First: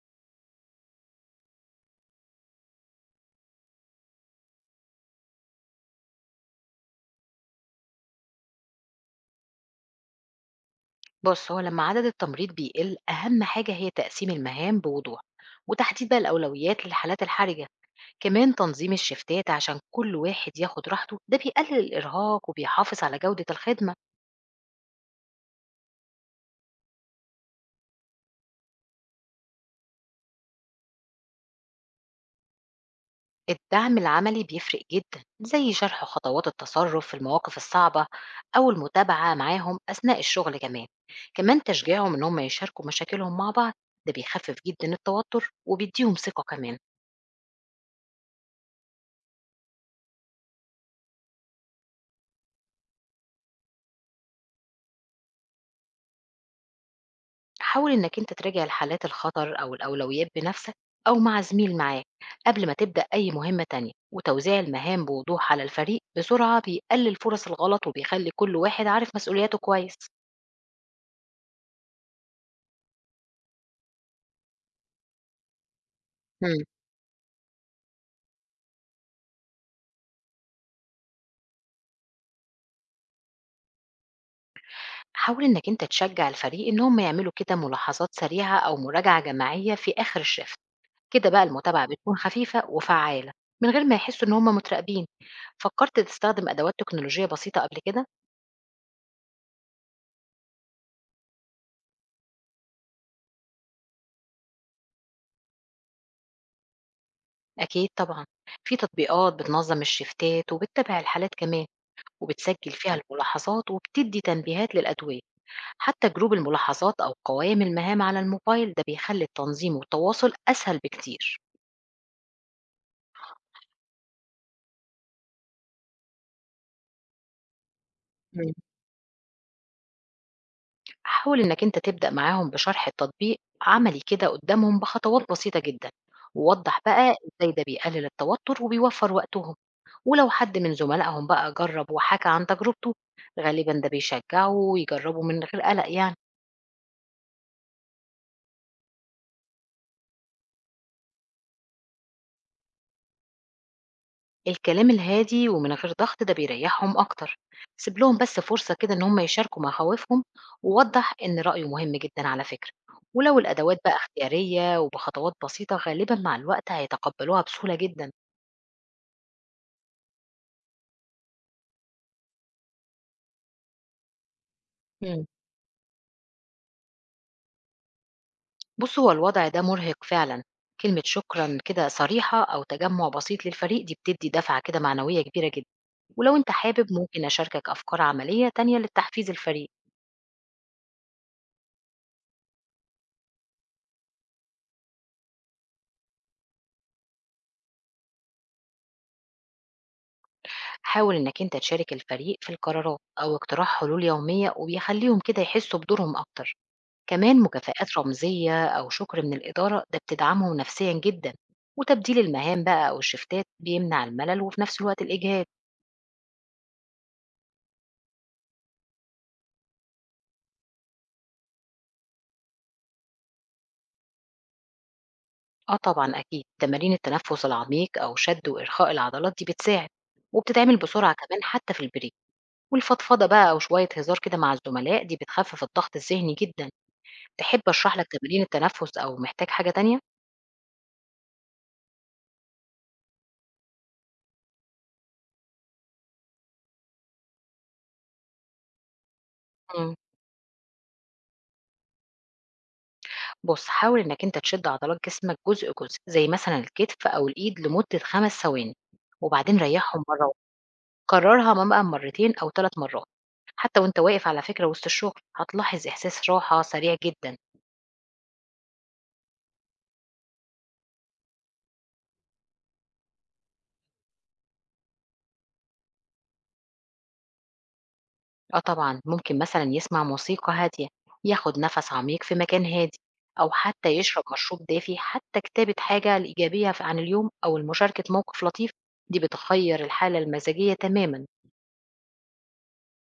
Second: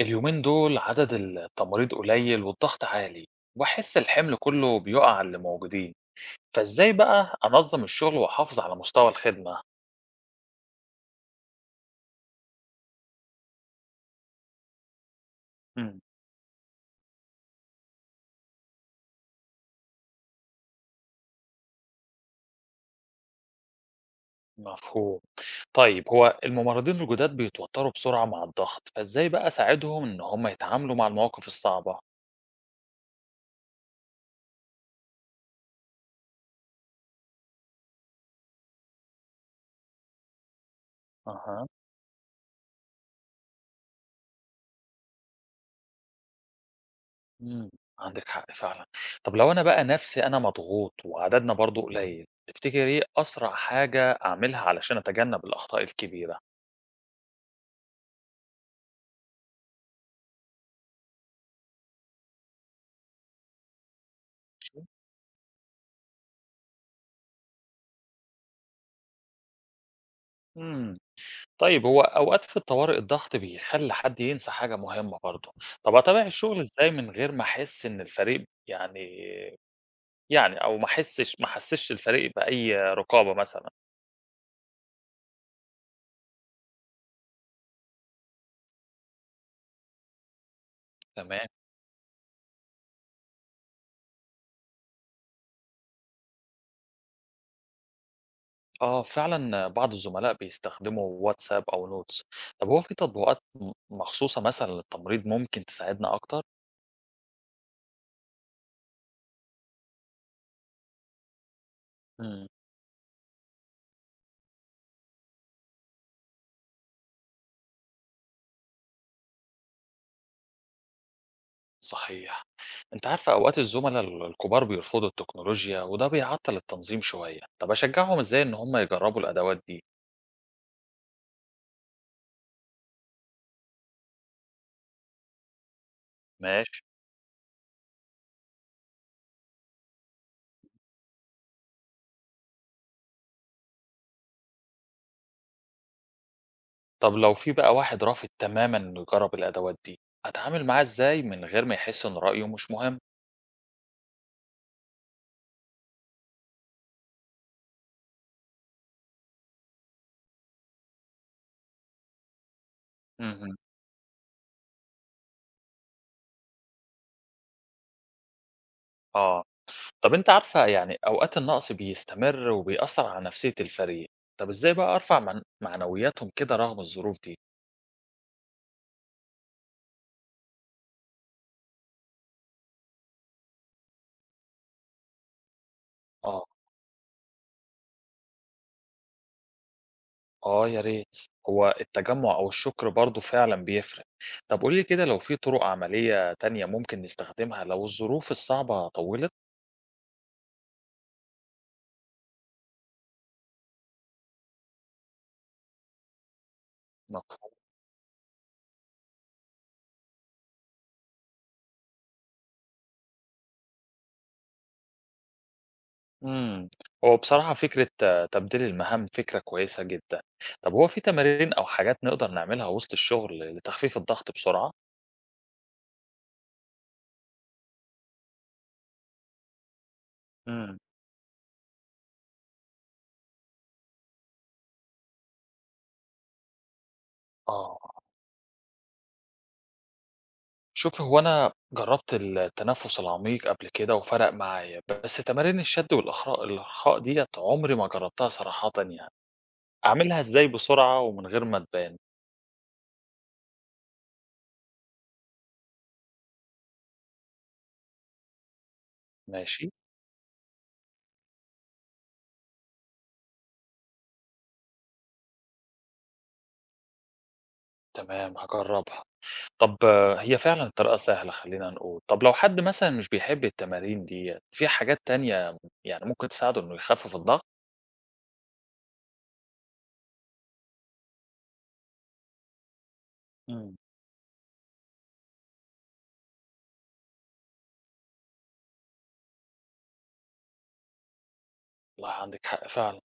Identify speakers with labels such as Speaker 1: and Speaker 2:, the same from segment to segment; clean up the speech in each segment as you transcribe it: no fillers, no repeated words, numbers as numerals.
Speaker 1: اليومين دول عدد التماريض قليل والضغط عالي، وأحس الحمل كله بيقع على اللي موجودين. فإزاي بقى أنظم الشغل وأحافظ على مستوى الخدمة؟
Speaker 2: بص هو لما عدد التمريض بيقل أهم حاجة هي تقسيم المهام بوضوح
Speaker 1: مم.
Speaker 2: وتحديد بقى الأولويات للحالات الحرجة. كمان تنظيم الشفتات عشان كل واحد ياخد راحته ده بيقلل الإرهاق وبيحافظ على جودة الخدمة.
Speaker 1: مفهوم. طيب هو الممرضين الجداد بيتوتروا بسرعة مع الضغط، فإزاي بقى أساعدهم إن هم يتعاملوا مع المواقف الصعبة؟
Speaker 2: الدعم العملي بيفرق جدا زي شرح خطوات التصرف في المواقف الصعبة أو المتابعة معاهم أثناء الشغل كمان. كمان
Speaker 1: أها.
Speaker 2: تشجيعهم إن هم يشاركوا مشاكلهم مع بعض ده بيخفف جدا التوتر وبيديهم ثقة كمان.
Speaker 1: مم. عندك حق فعلا. طب لو أنا بقى نفسي أنا مضغوط وعددنا برضو قليل، تفتكر إيه أسرع حاجة أعملها علشان أتجنب الأخطاء الكبيرة؟
Speaker 2: حاول إنك أنت تراجع الحالات الخطر أو الأولويات بنفسك أو مع زميل معاك قبل ما تبدأ أي مهمة تانية وتوزيع المهام بوضوح على الفريق بسرعة بيقلل فرص الغلط وبيخلي كل واحد عارف مسؤولياته كويس.
Speaker 1: مم. طيب هو أوقات في الطوارئ الضغط بيخلي حد ينسى حاجة مهمة برضه، طب أتابع الشغل
Speaker 2: مم.
Speaker 1: إزاي من غير ما أحس إن الفريق يعني، أو ما أحسش ما أحسسش الفريق بأي رقابة مثلًا؟
Speaker 2: حاول إنك أنت تشجع الفريق إن هم يعملوا كده ملاحظات سريعة أو مراجعة جماعية في آخر الشفت. كده بقى
Speaker 1: تمام.
Speaker 2: المتابعة بتكون خفيفة وفعالة من غير ما يحسوا إن هم متراقبين. فكرت تستخدم أدوات تكنولوجية بسيطة قبل كده؟
Speaker 1: آه فعلًا بعض الزملاء بيستخدموا واتساب أو نوتس، طب هو في تطبيقات مخصوصة مثلًا للتمريض ممكن تساعدنا أكتر؟
Speaker 2: أكيد طبعًا، في تطبيقات بتنظّم الشيفتات وبتتابع الحالات كمان،
Speaker 1: إمم.
Speaker 2: وبتسجّل فيها الملاحظات وبتدّي تنبيهات للأدوية، حتى جروب الملاحظات أو قوائم المهام على الموبايل ده بيخلّي التنظيم والتواصل أسهل بكتير.
Speaker 1: صحيح. أنت عارفة أوقات الزملاء الكبار بيرفضوا التكنولوجيا وده بيعطل التنظيم شوية، طب أشجعهم إزاي
Speaker 2: إمم.
Speaker 1: إن هم يجربوا الأدوات دي؟
Speaker 2: حاول إنّك أنت تبدأ معاهم بشرح التطبيق عملي كده قدّامهم بخطوات بسيطة جدًا، ووضّح
Speaker 1: ماشي.
Speaker 2: بقى إزاي ده بيقلل التوتر وبيوفّر وقتهم، ولو حد من زملائهم بقى جرّب وحكى عن تجربته غالبًا ده بيشجعه ويجرّبه من غير قلق يعني.
Speaker 1: طب لو في بقى واحد رافض تمامًا إنه يجرّب الأدوات دي، أتعامل معاه إزاي من غير ما يحس إن رأيه مش مهم؟
Speaker 2: الكلام الهادي ومن غير ضغط ده بيريحهم أكتر. سيب لهم بس فرصة كده إن هم يشاركوا مخاوفهم ووضح إن رأيه مهم جدا على فكرة. ولو
Speaker 1: اهم.
Speaker 2: الأدوات بقى اختيارية وبخطوات بسيطة غالبا مع الوقت هيتقبلوها بسهولة جدا.
Speaker 1: آه. طب أنتِ عارفة يعني أوقات النقص بيستمر وبيأثّر على نفسية الفريق، طب إزاي بقى أرفع
Speaker 2: مم.
Speaker 1: من معنوياتهم كده رغم الظروف دي؟
Speaker 2: بص هو الوضع ده مرهق فعلا. كلمة شكرا كده صريحة أو تجمع بسيط للفريق دي بتدي دفعة كده معنوية كبيرة جدا. ولو
Speaker 1: آه،
Speaker 2: أنت حابب ممكن أشاركك أفكار عملية تانية للتحفيز الفريق.
Speaker 1: آه يا ريت. هو التجمُّع أو الشكر برضه فعلًا بيفرق، طب قولي لي كده لو في طرق عملية تانية ممكن نستخدمها لو الظروف الصعبة طوّلت؟
Speaker 2: حاول إنك أنت تشارك الفريق في القرارات أو اقتراح حلول يومية وبيخليهم كده يحسوا بدورهم أكتر. كمان
Speaker 1: مفهوم.
Speaker 2: مكافآت رمزية أو شكر من الإدارة ده بتدعمهم نفسيا جدا. وتبديل المهام بقى أو الشفتات بيمنع الملل وفي نفس الوقت الإجهاد.
Speaker 1: إمم. هو بصراحة فكرة آه، تبديل المهام فكرة كويسة جدًا. طب هو في تمارين أو حاجات نقدر نعملها وسط الشغل لتخفيف الضغط بسرعة؟
Speaker 2: آه طبعا أكيد تمارين التنفس العميق أو شد وإرخاء العضلات دي بتساعد وبتتعمل
Speaker 1: إمم.
Speaker 2: بسرعة كمان حتى في البريك. والفضفضة بقى أو شوية هزار كده مع الزملاء دي بتخفف الضغط الذهني جدا. تحب
Speaker 1: آه.
Speaker 2: أشرح لك تمارين التنفس أو محتاج حاجة تانية؟
Speaker 1: شوف هو أنا جرّبت التنفس العميق قبل كده وفرق معايا، بس تمارين الشد الإرخاء ديّة عمري ما جرّبتها صراحةً يعني.
Speaker 2: مم.
Speaker 1: أعملها إزاي بسرعة ومن غير ما تبان؟
Speaker 2: بُص، حاول إنك أنت تشد عضلات جسمك جزء، جزء، زي مثلًا الكتف أو الإيد لمدة 5 ثواني، وبعدين
Speaker 1: ماشي،
Speaker 2: ريّحهم مرّة واحدة، كررها بقى مرتين أو 3 مرات، حتى وأنت واقف على فكرة وسط الشغل، هتلاحظ إحساس راحة سريع جدًا.
Speaker 1: تمام هاجرّبها. طب آه، هي فعلًا الطريقة سهلة خلّينا نقول، طب لو حد مثلًا مش بيحب التمارين ديّة، في حاجات تانية يعني ممكن تساعده إنه يخفف الضغط؟
Speaker 2: آه طبعًا، ممكن مثلًا يسمع موسيقى هادية، ياخد نفس عميق في مكان هادي، أو
Speaker 1: إمم.
Speaker 2: حتى يشرب مشروب دافي، حتى كتابة حاجة الإيجابية ف عن اليوم أو مشاركة موقف لطيف، دي بتغيّر الحالة المزاجية تمامًا.
Speaker 1: والله عندِك حق فعلًا.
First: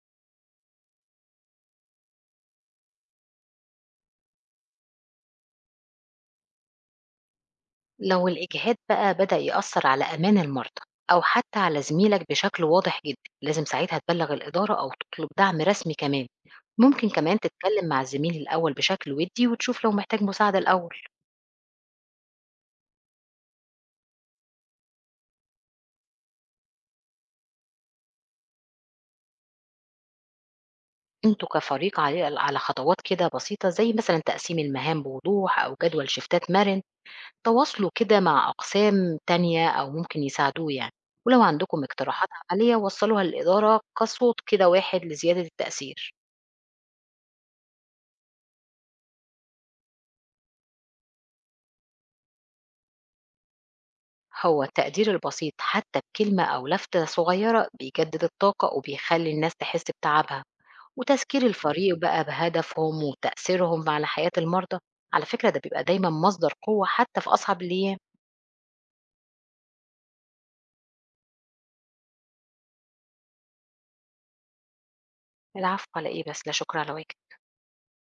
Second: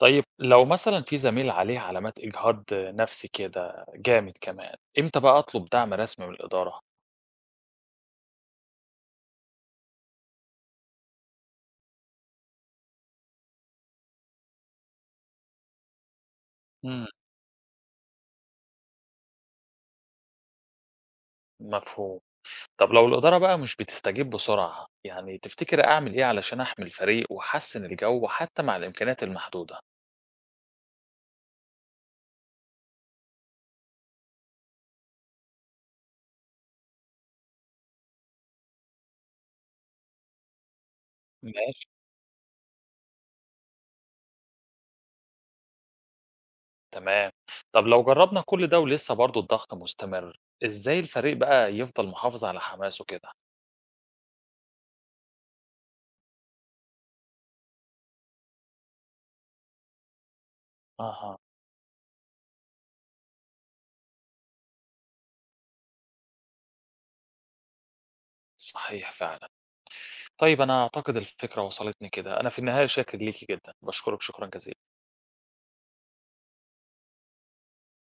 Speaker 1: طيب لو مثلًا في زميل عليه علامات إجهاض نفسي كده جامد كمان، إمتى بقى أطلب دعم رسمي من الإدارة؟
Speaker 2: لو الإجهاد بقى بدأ يأثر على أمان المرضى أو حتى على زميلك بشكل واضح جدا لازم ساعتها تبلغ الإدارة أو تطلب دعم رسمي كمان.
Speaker 1: إمم.
Speaker 2: ممكن كمان تتكلم مع الزميل الأول بشكل ودي وتشوف لو محتاج مساعدة الأول.
Speaker 1: مفهوم. طب لو الإدارة بقى مش بتستجيب بسرعة، يعني تفتكري أعمل إيه علشان أحمي الفريق وأحسّن الجو حتى مع الإمكانيات المحدودة؟
Speaker 2: انتوا كفريق علي على خطوات كده بسيطة زي مثلا تقسيم المهام بوضوح أو جدول شفتات مرن. تواصلوا كده مع أقسام تانية أو ممكن يساعدوه يعني. ولو عندكم
Speaker 1: ماشي.
Speaker 2: اقتراحات عملية وصلوها للإدارة كصوت كده واحد لزيادة التأثير.
Speaker 1: تمام. طب لو جرّبنا كل ده ولسه برضه الضغط مستمر، إزاي الفريق بقى يفضل محافظ على حماسه كده؟
Speaker 2: هو التقدير البسيط حتى بكلمة أو لفتة صغيرة بيجدد الطاقة وبيخلي الناس تحس بتعبها.
Speaker 1: أها.
Speaker 2: وتذكير الفريق بقى بهدفهم وتأثيرهم على حياة المرضى. على فكرة ده بيبقى دايما مصدر قوة حتى في أصعب الأيام.
Speaker 1: صحيح فعلًا. طيب أنا أعتقد الفكرة وصلتني كده، أنا في النهاية شاكر ليكِ جدًا، باشكرِك شكرًا جزيلًا.
Speaker 2: العفو على إيه بس لا شكر على واجب.